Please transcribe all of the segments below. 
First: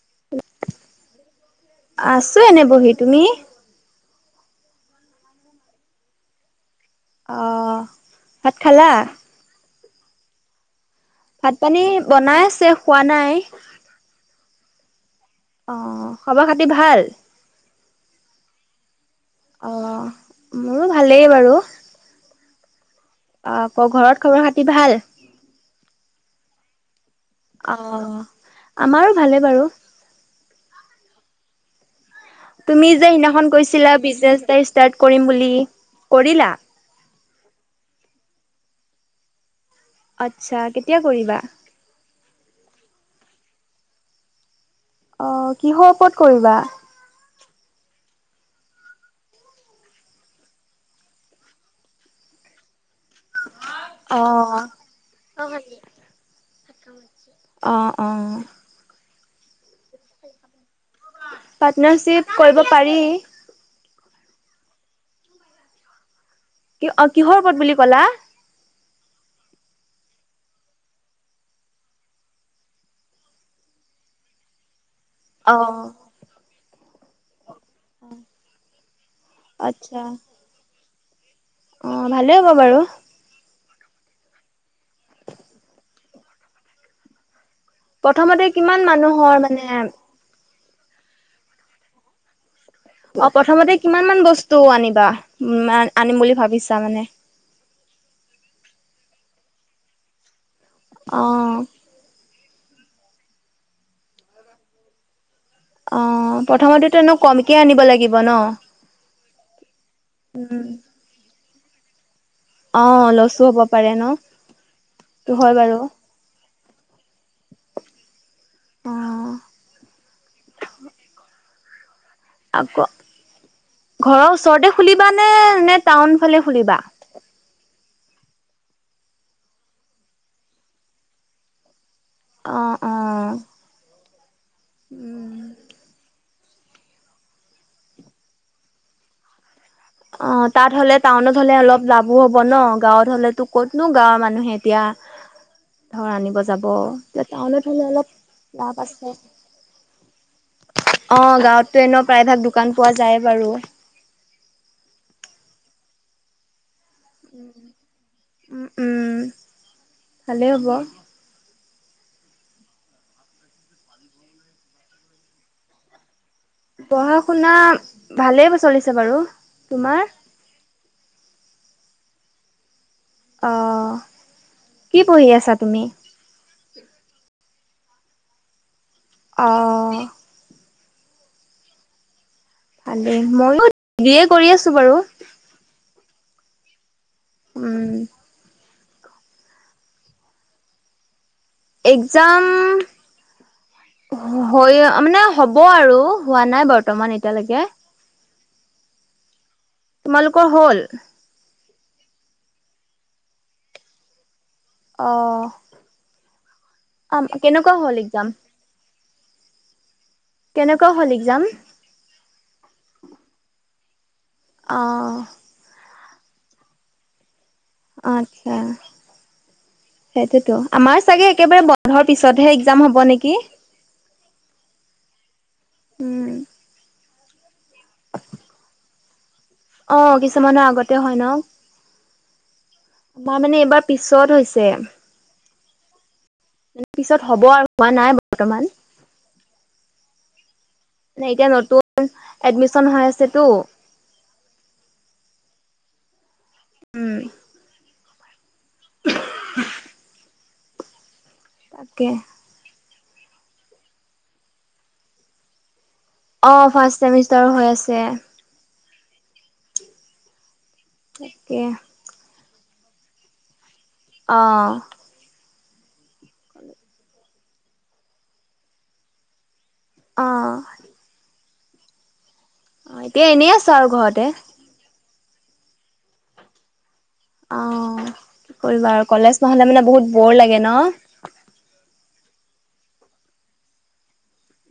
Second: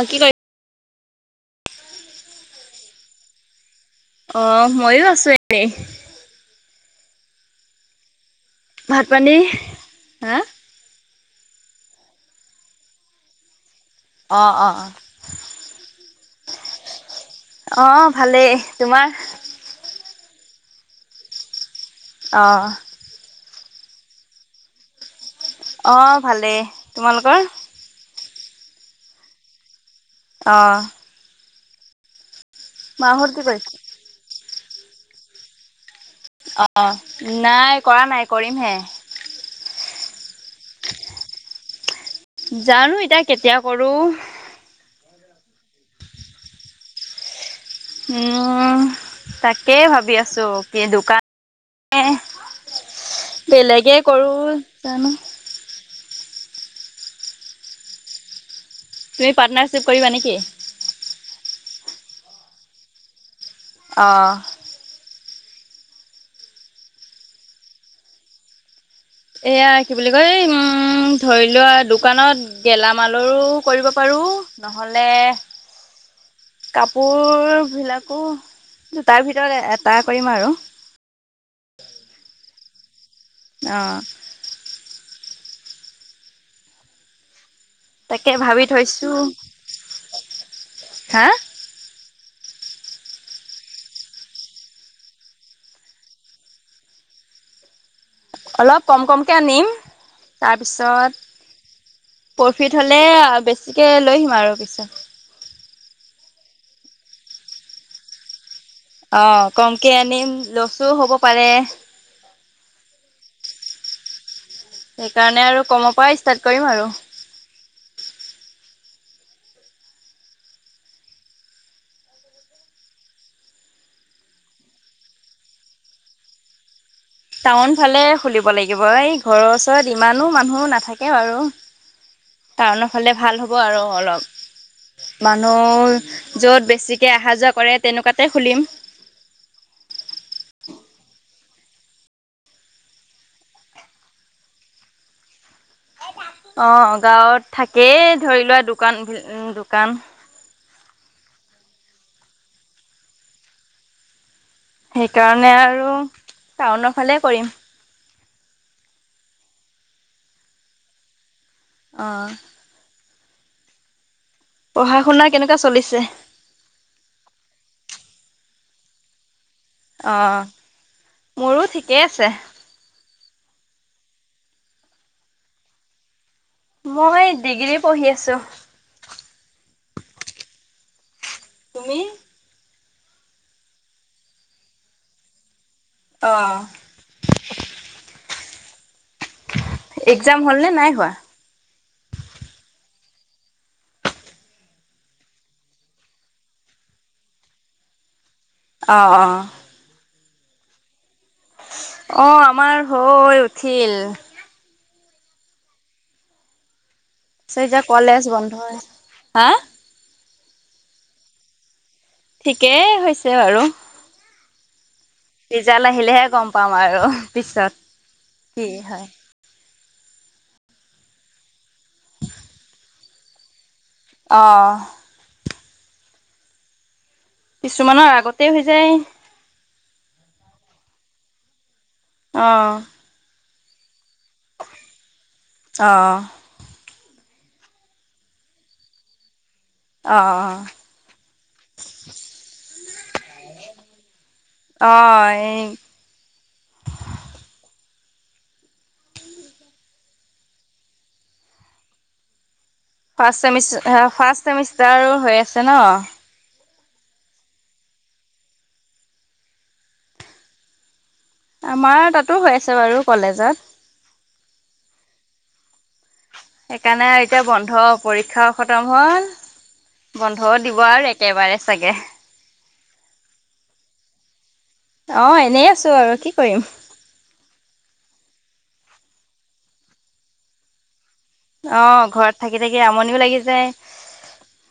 অ কি কৰে আছো এনে বহি তুমি অ ময়ো আছো এনেই অঁ ভাত পানী হা ভাত পানী বনাই আছে খোৱা নাই অ অ অ খবৰ খাতি ভাল আহ ভালেই তোমাৰ অ মোৰো ভালেই বাৰু আহঁ অ আক ঘৰত খবৰ খাতি ভাল অ ভালেই তোমালোকৰ অ আমাৰো ভালে বাৰু অঁ। তুমি যে কি সেইদিনাখন কৰিছে গৈছিলা বিজনেচ এটা ষ্টাৰ্ট কৰিম বুলি, কৰিলা। অ নাই কৰা নাই কৰিমহে। আচ্ছা কেতিয়া কৰিবা। জানো এতিয়া কেতিয়া কৰো। অ কিহৰ কত কৰিবা। উম তাকেই, ভাবি আছো কি দোকান। বেলেগে অ কৰো জানো। অঁ অঁ। তুমি পাৰ্টনাৰশ্বিপ কৰিবা নেকি? পাৰ্টনাৰশিপ কৰিব পাৰি। আহঁ। কি অ কিহৰ ওপৰত বুলি ক'লা। এয়া কি বুলি কয় উম ধৰি লোৱা দোকানত গেলামালৰো কৰিব পাৰো। নহলে অ কাপোৰ। বিলাকো দুটাৰ ভিতৰত এটা আচ্ছা কৰিম আৰু। অ ভালে হ'ব বাৰু। অঁ। তাকে প্ৰথমতে ভাবি কিমান থৈছো মানুহৰ মানে হা। অ প্ৰথমতে কিমান মান বস্তু আনিবা, উ আনিম বুলি ভাবিছা মানে। অলপ কম কমকৈ আনিম, অ তাৰপিছত। প্ৰফিট হ'লে বেছিকে, লৈ আহিম আৰু পিছত। অ প্ৰথমতেতোনো কমকে আনিব লাগিব ন। অ কমকে আনিম লছো হ'ব পাৰে। অ লছো হব পাৰে ন। সেইটো সেইকাৰণে হয় আৰু বাৰু কমৰ পৰা ষ্টাৰ্ট কৰিম আৰু। অ। আকৌ ঘৰৰ ওচৰতে খুলিবা নে নে টাউন ফালে খুলিবা। টাউন ফালে খুলিব লাগিব এই ঘৰৰ ওচৰত ইমানো মানুহ নাথাকে বাৰু। অ টাউনৰ অ ফালে ভাল হ'ব আৰু অলপ, উম মানুহ। য'ত বেছিকৈ অহা যোৱা কৰে তেনেকুৱাতে খুলিম। অঁ, তাত হ'লে টাউনত হলে অলপ লাভো হব ন গাঁৱত হলেতো ক'তনো গাঁৱৰ মানুহে এতিয়া। ধৰ আনিব যাব [unintelligible] অঁ, এতিয়া গাঁৱত টাউনত হ'লে অলপ থাকেই ধৰি লোৱা লাভ দোকান আছে। দোকান। [unintelligible] অঁ, গাঁৱততো এনে প্ৰায়ভাগ দোকান পোৱা যায় বাৰু। সেইকাৰণে আৰু, টাউনৰ ফালে কৰিম। উম উম! ভালে, হ'ব। আহঁ! পঢ়া শুনা কেনেকুৱা চলিছে? পঢ়া শুনা, ভালেই চলিছে বাৰু। তোমাৰ? অঁ, মোৰো ঠিকেই আছে। অ, কি পঢ়ি আছা তুমি? মই ডিগ্ৰী পঢ়ি আছো। অঁ! তুমি? ভালেই মইো ডিগ্ৰ্ৰীে কৰি আছো বাৰু। অঁ। উম! একজাম হ'ল নে নাই হোৱা? একজাম? হৈ মানে হ'ব আৰু হোৱা নাই বৰ্তমান এতিয়ালৈকে। অঁ অঁ! তোমালোকৰ হল? অঁ, আমাৰ হৈ উঠিল। অহঁ! অ তাৰপিছত কেনেকুৱা এতিয়া হল কলেজ একজাম বন্ধ হৈছে। হা কেনেকুৱা হল একজাম? ঠিকেই হৈছে বাৰু। অহঁ। ৰিজাল্ট আহিলেহে গম পাম আৰু পিছত আচ্ছা। কি হয়। সেইটোতো আমাৰ চাগে একেবাৰে বন্ধৰ পিছতহে একজাম হ'ব নেকি। অঁহ! উম! কিছুমানৰ আগতে হৈ যায়। অ কিছুমানৰ আগতে হয় নহঁ? অহঁ! পিছত হৈছে অ', মে পিছত- হ'ব আৰু হোৱা নাই বৰ্তমান। অ', নে এতিয়া নতুন এডমিচন হৈ আছেতোঁ। অহঁ এই, উম! [unintelligible] তাঁকে। ফাৰ্ষ্ট চেমিষ্টাৰ, ফাৰ্ষ্ট চেমিষ্টাৰো হৈ আছে নহঁ? অঁ, ফাৰ্ষ্ট ছেমিষ্টাৰো হৈ আছে। তাকে। সেটো হৈ আছে বাৰু কলেজত অহঁ। সেইকাৰণে আৰু এতিয়া বন্ধ পৰীক্ষাও খতম হ'ল অ'। বন্ধও অ', দিব আৰু একেবাৰে চাগে, অ এতিয়া এনেই আছো আৰু ঘৰতে অ এনেই আছো আৰু কি কৰিম। অহ কি কৰিবা আৰু কলেজ নহলে মানে বহুত বৰ লাগে ন। অ ঘৰত থাকি থাকি আমনিও লাগি যায়।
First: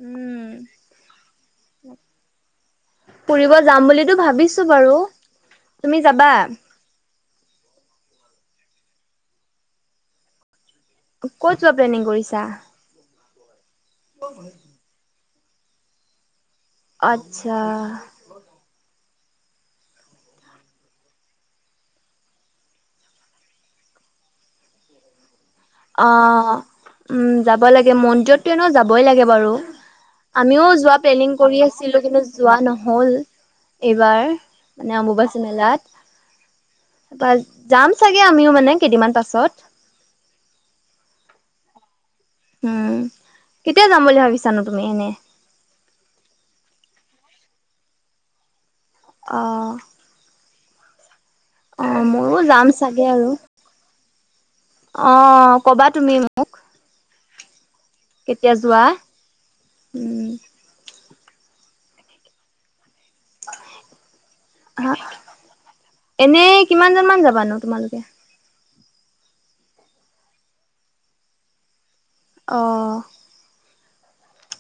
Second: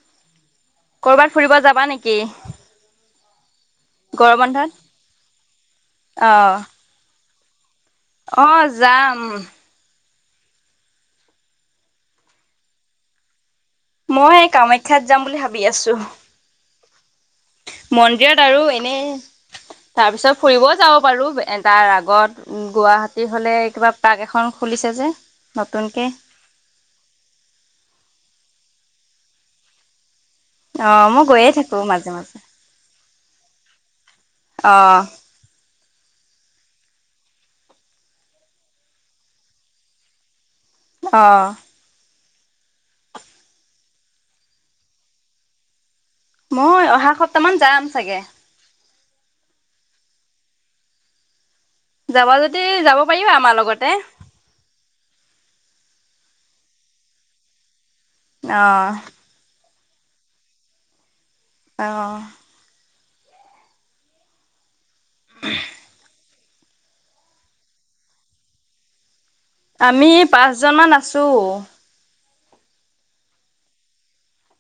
উম, কৰবাত ফুৰিব যাবা নেকি? ফুৰিব যাম বুলিতো গৰম ভাবিছো বন্ধত? বাৰু তুমি যাবা। অহ যাম ক'ত যোৱা প্লেনিং কৰিছা? মই কামাখ্যাত যাম বুলি ভাবি আছোঁ। আচ্ছা। মন্দিৰত আৰু এনেই তাৰ পিছত ফুৰিবও যাব পাৰো তাৰ আগত উম গুৱাহাটী হলে কিবা পাৰ্ক এখন খুলিছে যে নতুনকে অ উম যাব লাগে মন্দিৰততো এনেও যাবই লাগে বাৰু আমিও অ যোৱা মই প্লেনিং গৈয়ে কৰি থাকো আছিলো মাজে কিন্তু মাজে যোৱা নহল এই বাৰ অ মানে অম্বুবাচী মেলাত তাৰপা যাম চাগে আমিও মানে কেইদমান পাছত অহ উম কেতিয়া যাম বুলি ভাবিছানো তুমি এনে মই অহা সপ্তাহ মান যাম চাগে অহ অ যাবা মোৰো যদি যাম যাব চাগে আৰু পাৰিবা আমাৰ লগতে অ কবা তুমি মো ক কেতিয়া অ যোৱা উম অহ হা উমহ এনেই কিমানজন মান যাবা নো তোমালোকে আমি পাঁচজনমান আছো অ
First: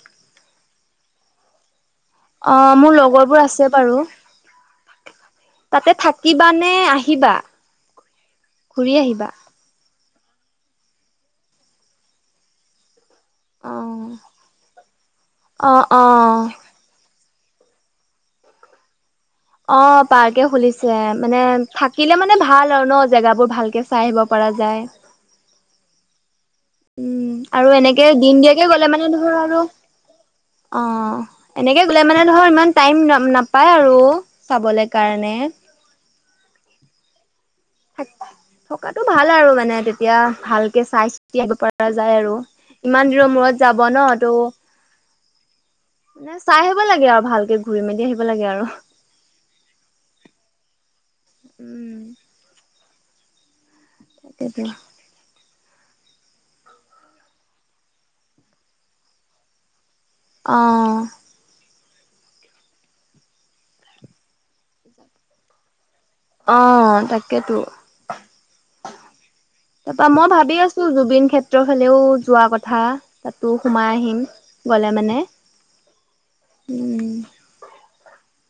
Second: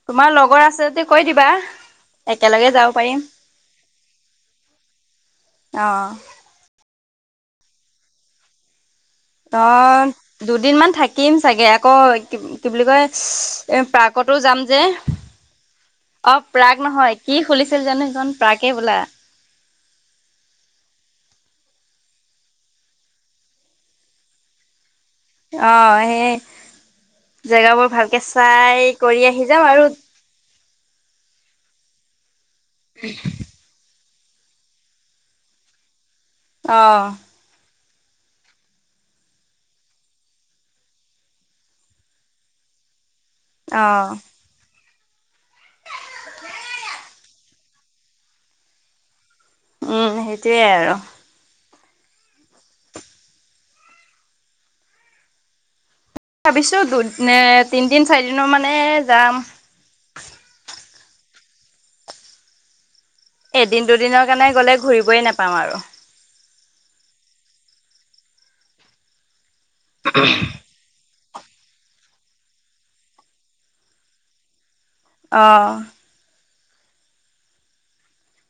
তোমাৰ লগৰ আছে যদি কৈ দিবা অ একেলগে যাব মোৰ পাৰিম লগৰবোৰ আছে বাৰু অ তাতে থাকিবা নে আহিবা ঘূৰি আহিবা অ দুদিন মান থাকিম চাগে আকৌ কি কি বুলি কয় এ অ' পাৰ্কতো যাম যে অ প্ৰাগ নহয় কি খুলিছিল জানো সিখন পাৰ্কে বলা অ পাৰ্কে খুলিছে মানে থাকিলে মানে ভাল আৰু ন জেগাবোৰ ভালকে চাই আহিব পা পৰা যায় অ সেয়ে উম আৰু এনেকে দিন দিয়াকে চাই গ'লে মানে কৰি ধৰ আহি আৰু যাম অ এনেকে গ'লে মানে ধৰ ইমান টাইম ন নাপায় আৰু চাবলৈ কাৰণে অহ সেই থকাতো ভাল আৰু মানে তেতিয়া ভালকে চাই চিতি আহিব পৰা যায় আৰু ইমান দিনৰ মূৰত যাব অ ন ত' মানে চাই আহিব লাগে আৰু ভালকে ঘূৰি মেলি সেইবিলাকে আৰু উম সেইটোয়ে আৰু উম তাকেতো ভাবিছো দু এ‌ তিনদিন চাৰিদিনৰ মানে যাম অহঁ এদিন দুদিনৰ কাৰণে গ'লে ঘূৰিবই নাপাম আৰু অ তাকেইতো তাপা মই ভাবি আছো জুবিন ক্ষেত্ৰৰ ফালেও যোৱা কথা তাতো সোমাই আহিম গ'লে মানে অ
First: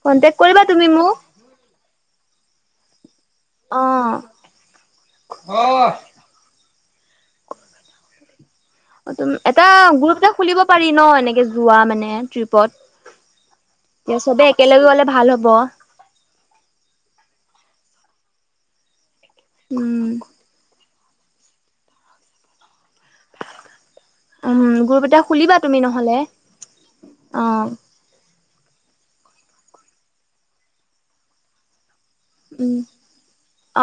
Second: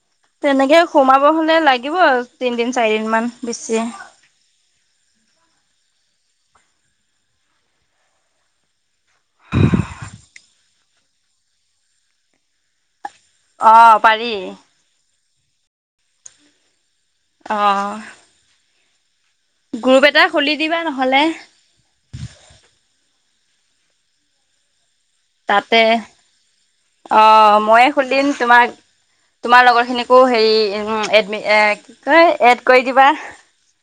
কন্টেক কৰিবা তেনেকে তুমি মোক সোমাব হ'লে লাগিব আৰু তিনদিন চাৰি দিন মান বেছি অ অ তুমি এটা গ্ৰুপ ত খুলিব পাৰি ন এনেকে যোৱা মানে অ ট্ৰিপত এ পাৰি চবে একেলগে গলে ভাল হব অঁ গ্ৰুপ উম। এটা খুলি দিবা নহলে উম গ্ৰুপ এটা খুলিবা তুমি তাতে নহ'লে অ ময়ে খুলিম তোমাৰ তোমাৰ লগৰ খিনিকো হেৰি এডমি এ এ এড উম, কৰি দিবা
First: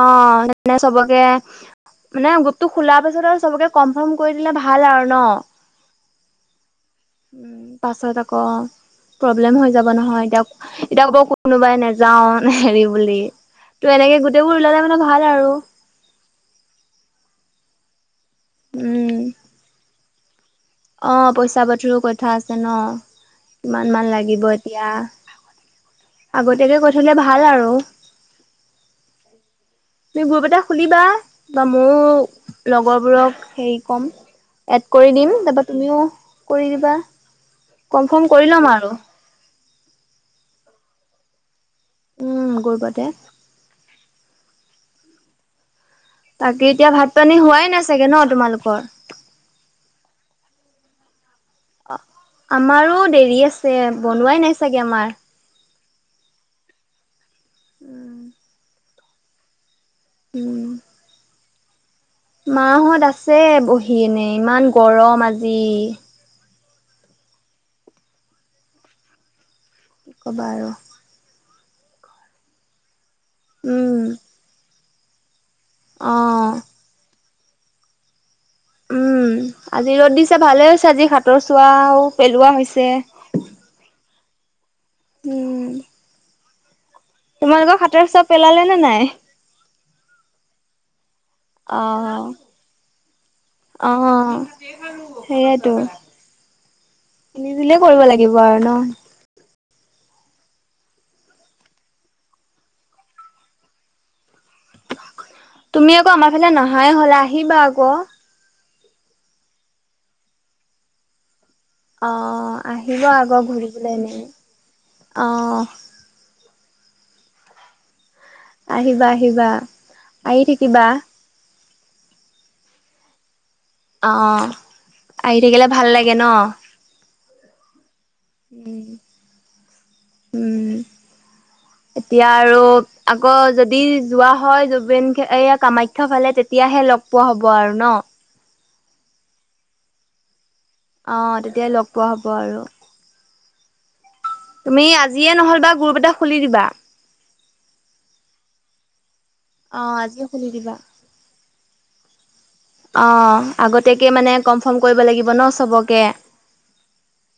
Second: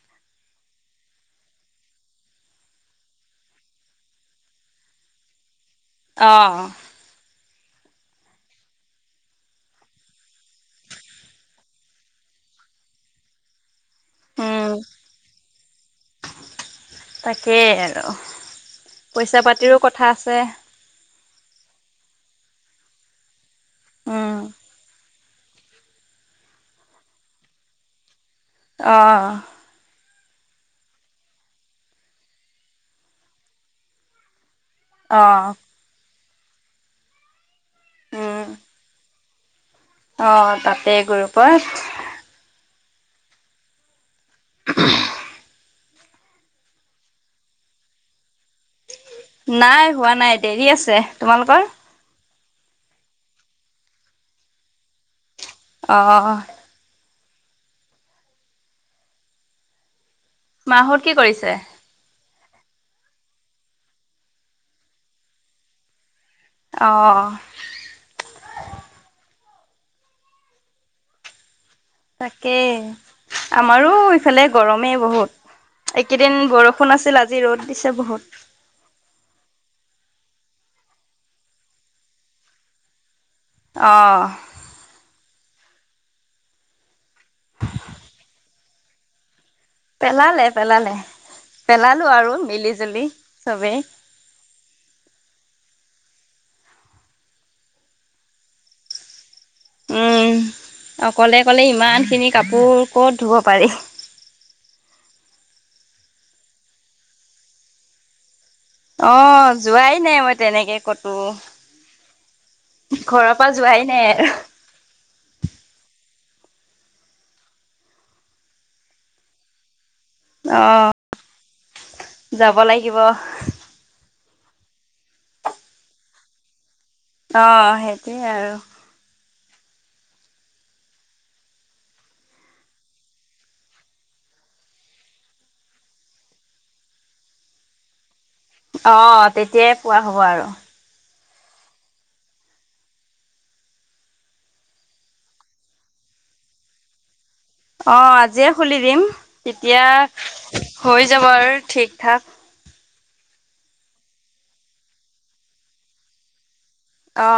অ', মানে চবকে মানে গোটটো খোলাৰ পিছত আৰু চবকে কনফাৰ্ম কৰি দিলে ভাল আৰু ন অ উম পাছত আকৌ প্ৰব্লেম হৈ যাব নহয় এতিয়া এতিয়া কব কোনোবাই নাযাও হেৰি বুলি তো, এনেকে গোটেইবোৰ উম ওলালে মানে ভাল আৰু। তাকেই আৰু উম। পইচা-পাতিৰো কথা আছে। অ'পইচা-পাতিৰো কথা আছে ন কিমান মান উম লাগিব এতিয়া। আগতীয়াকে কৈ থলে ভাল আৰু। অহ'। তুমি গ্ৰুপ এটা খুলিবা বা মোৰ লগৰবোৰক হেৰি কম। এড কৰি অ দিম তাৰপা তুমিও কৰি দিবা, কনফাৰ্ম উম। কৰি ল'ম আৰু। অ' তাতে গ্ৰুপত। উম গ্ৰুপতে [unintelligible] বাকী, এতিয়া ভাত পানী হোৱাই নাই চাগে ন তোমালোকৰ? নাই হোৱা নাই দেৰি আছে। তোমালোকৰ? আমাৰো দেৰি আছে, বনোৱাই নাই চাগে আমাৰ। অহ'। উম। মা হত কি কৰিছে? মা হত আছে বহি কেনে ইমান গৰম আজি। অঁ' কি ক'বা আৰু। তাকেই আমাৰো উম ইফালে গৰমেই বহুত। এই কেইদিন অ'। বৰষুণ আছিল আজি ৰ'দ দিছে বহুত। উম'। আজি ৰ'দ দিছে ভালে হৈছে আজি হাতৰ চোৱাও পেলোৱা হৈছে। অঁ'। উম। তোমালোকক হাতৰ চোৱা পেলালে নে নাই? পেলালে, পেলালে। পেলালো আৰু অহ' মিলি জুলি চবেই অহ' অ সেইতো। নিদিলেও কৰিব লাগিব আৰু ন? উম। অকলে অকলে ইমানখিনি কাপোৰ ক'ত ধুব পাৰি। তুমি আকৌ আমাৰ ফালে নহাই হলা আহিবা আক। অ' যোৱাই নাই মই তেনেকে কতো। অঁ আহিব আক ঘৰৰ পৰা যোৱাই ঘূৰিবলে নাই এনেই, আৰু অঁ আহিবা আহিবা আহি অ থাকিবা। যাব লাগিব। অ' আহি থাকিলে ভাল লাগে ন। অ সেইটোৱে আৰু। উম উম। উ। [inaudible] এতিয়া আৰু আক যদি যোৱা হয়, জুবিন এই কামাখ্যা ফালে তেতিয়াহে লগ পোৱা হ'ব আৰু ন অ তেতিয়াই পোৱা হ'ব আৰু। অ' তেতিয়া লগ পোৱা হ'ব আৰু। তুমি আজিয়ে নহলবা গ্ৰুপ এটা খুলি দিবা। অ আজিয়ে খুলি দিম অ তেতিয়া আজিয়ে খুলি দিবা হৈ যাব আৰু ঠিক ঠাক। অ আগতীয়াকে মানে কনফৰ্ম কৰিব লাগিব ন চবকে। অ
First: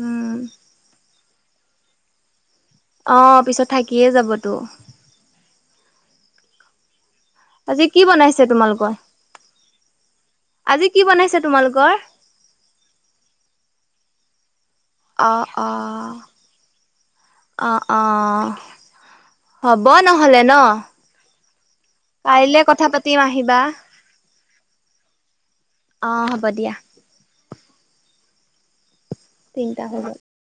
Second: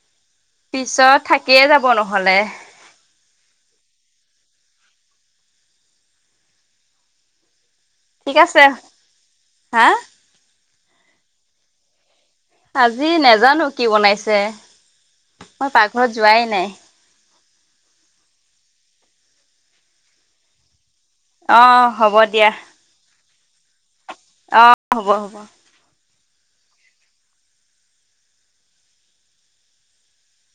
উম পিছত থাকিয়ে যাব নহ'লে। অ পিছত থাকিয়ে যাবতো। আজি কি ঠিক বনাইছে আছে তোমালোকৰ? হা আজি কি বনাইছে তোমালোকৰ? আজি নেজানো কি বনাইছে, অ', মই পাকঘৰত যোৱাই নাই অঁ অঁ হ'ব নহ'লে ন অ হ'ব দিয়া কাইলে কথা পাতিম আহিবা অ হ'ব হ'ব অঁ হ'ব দিয়া তিনটা হৈ' গল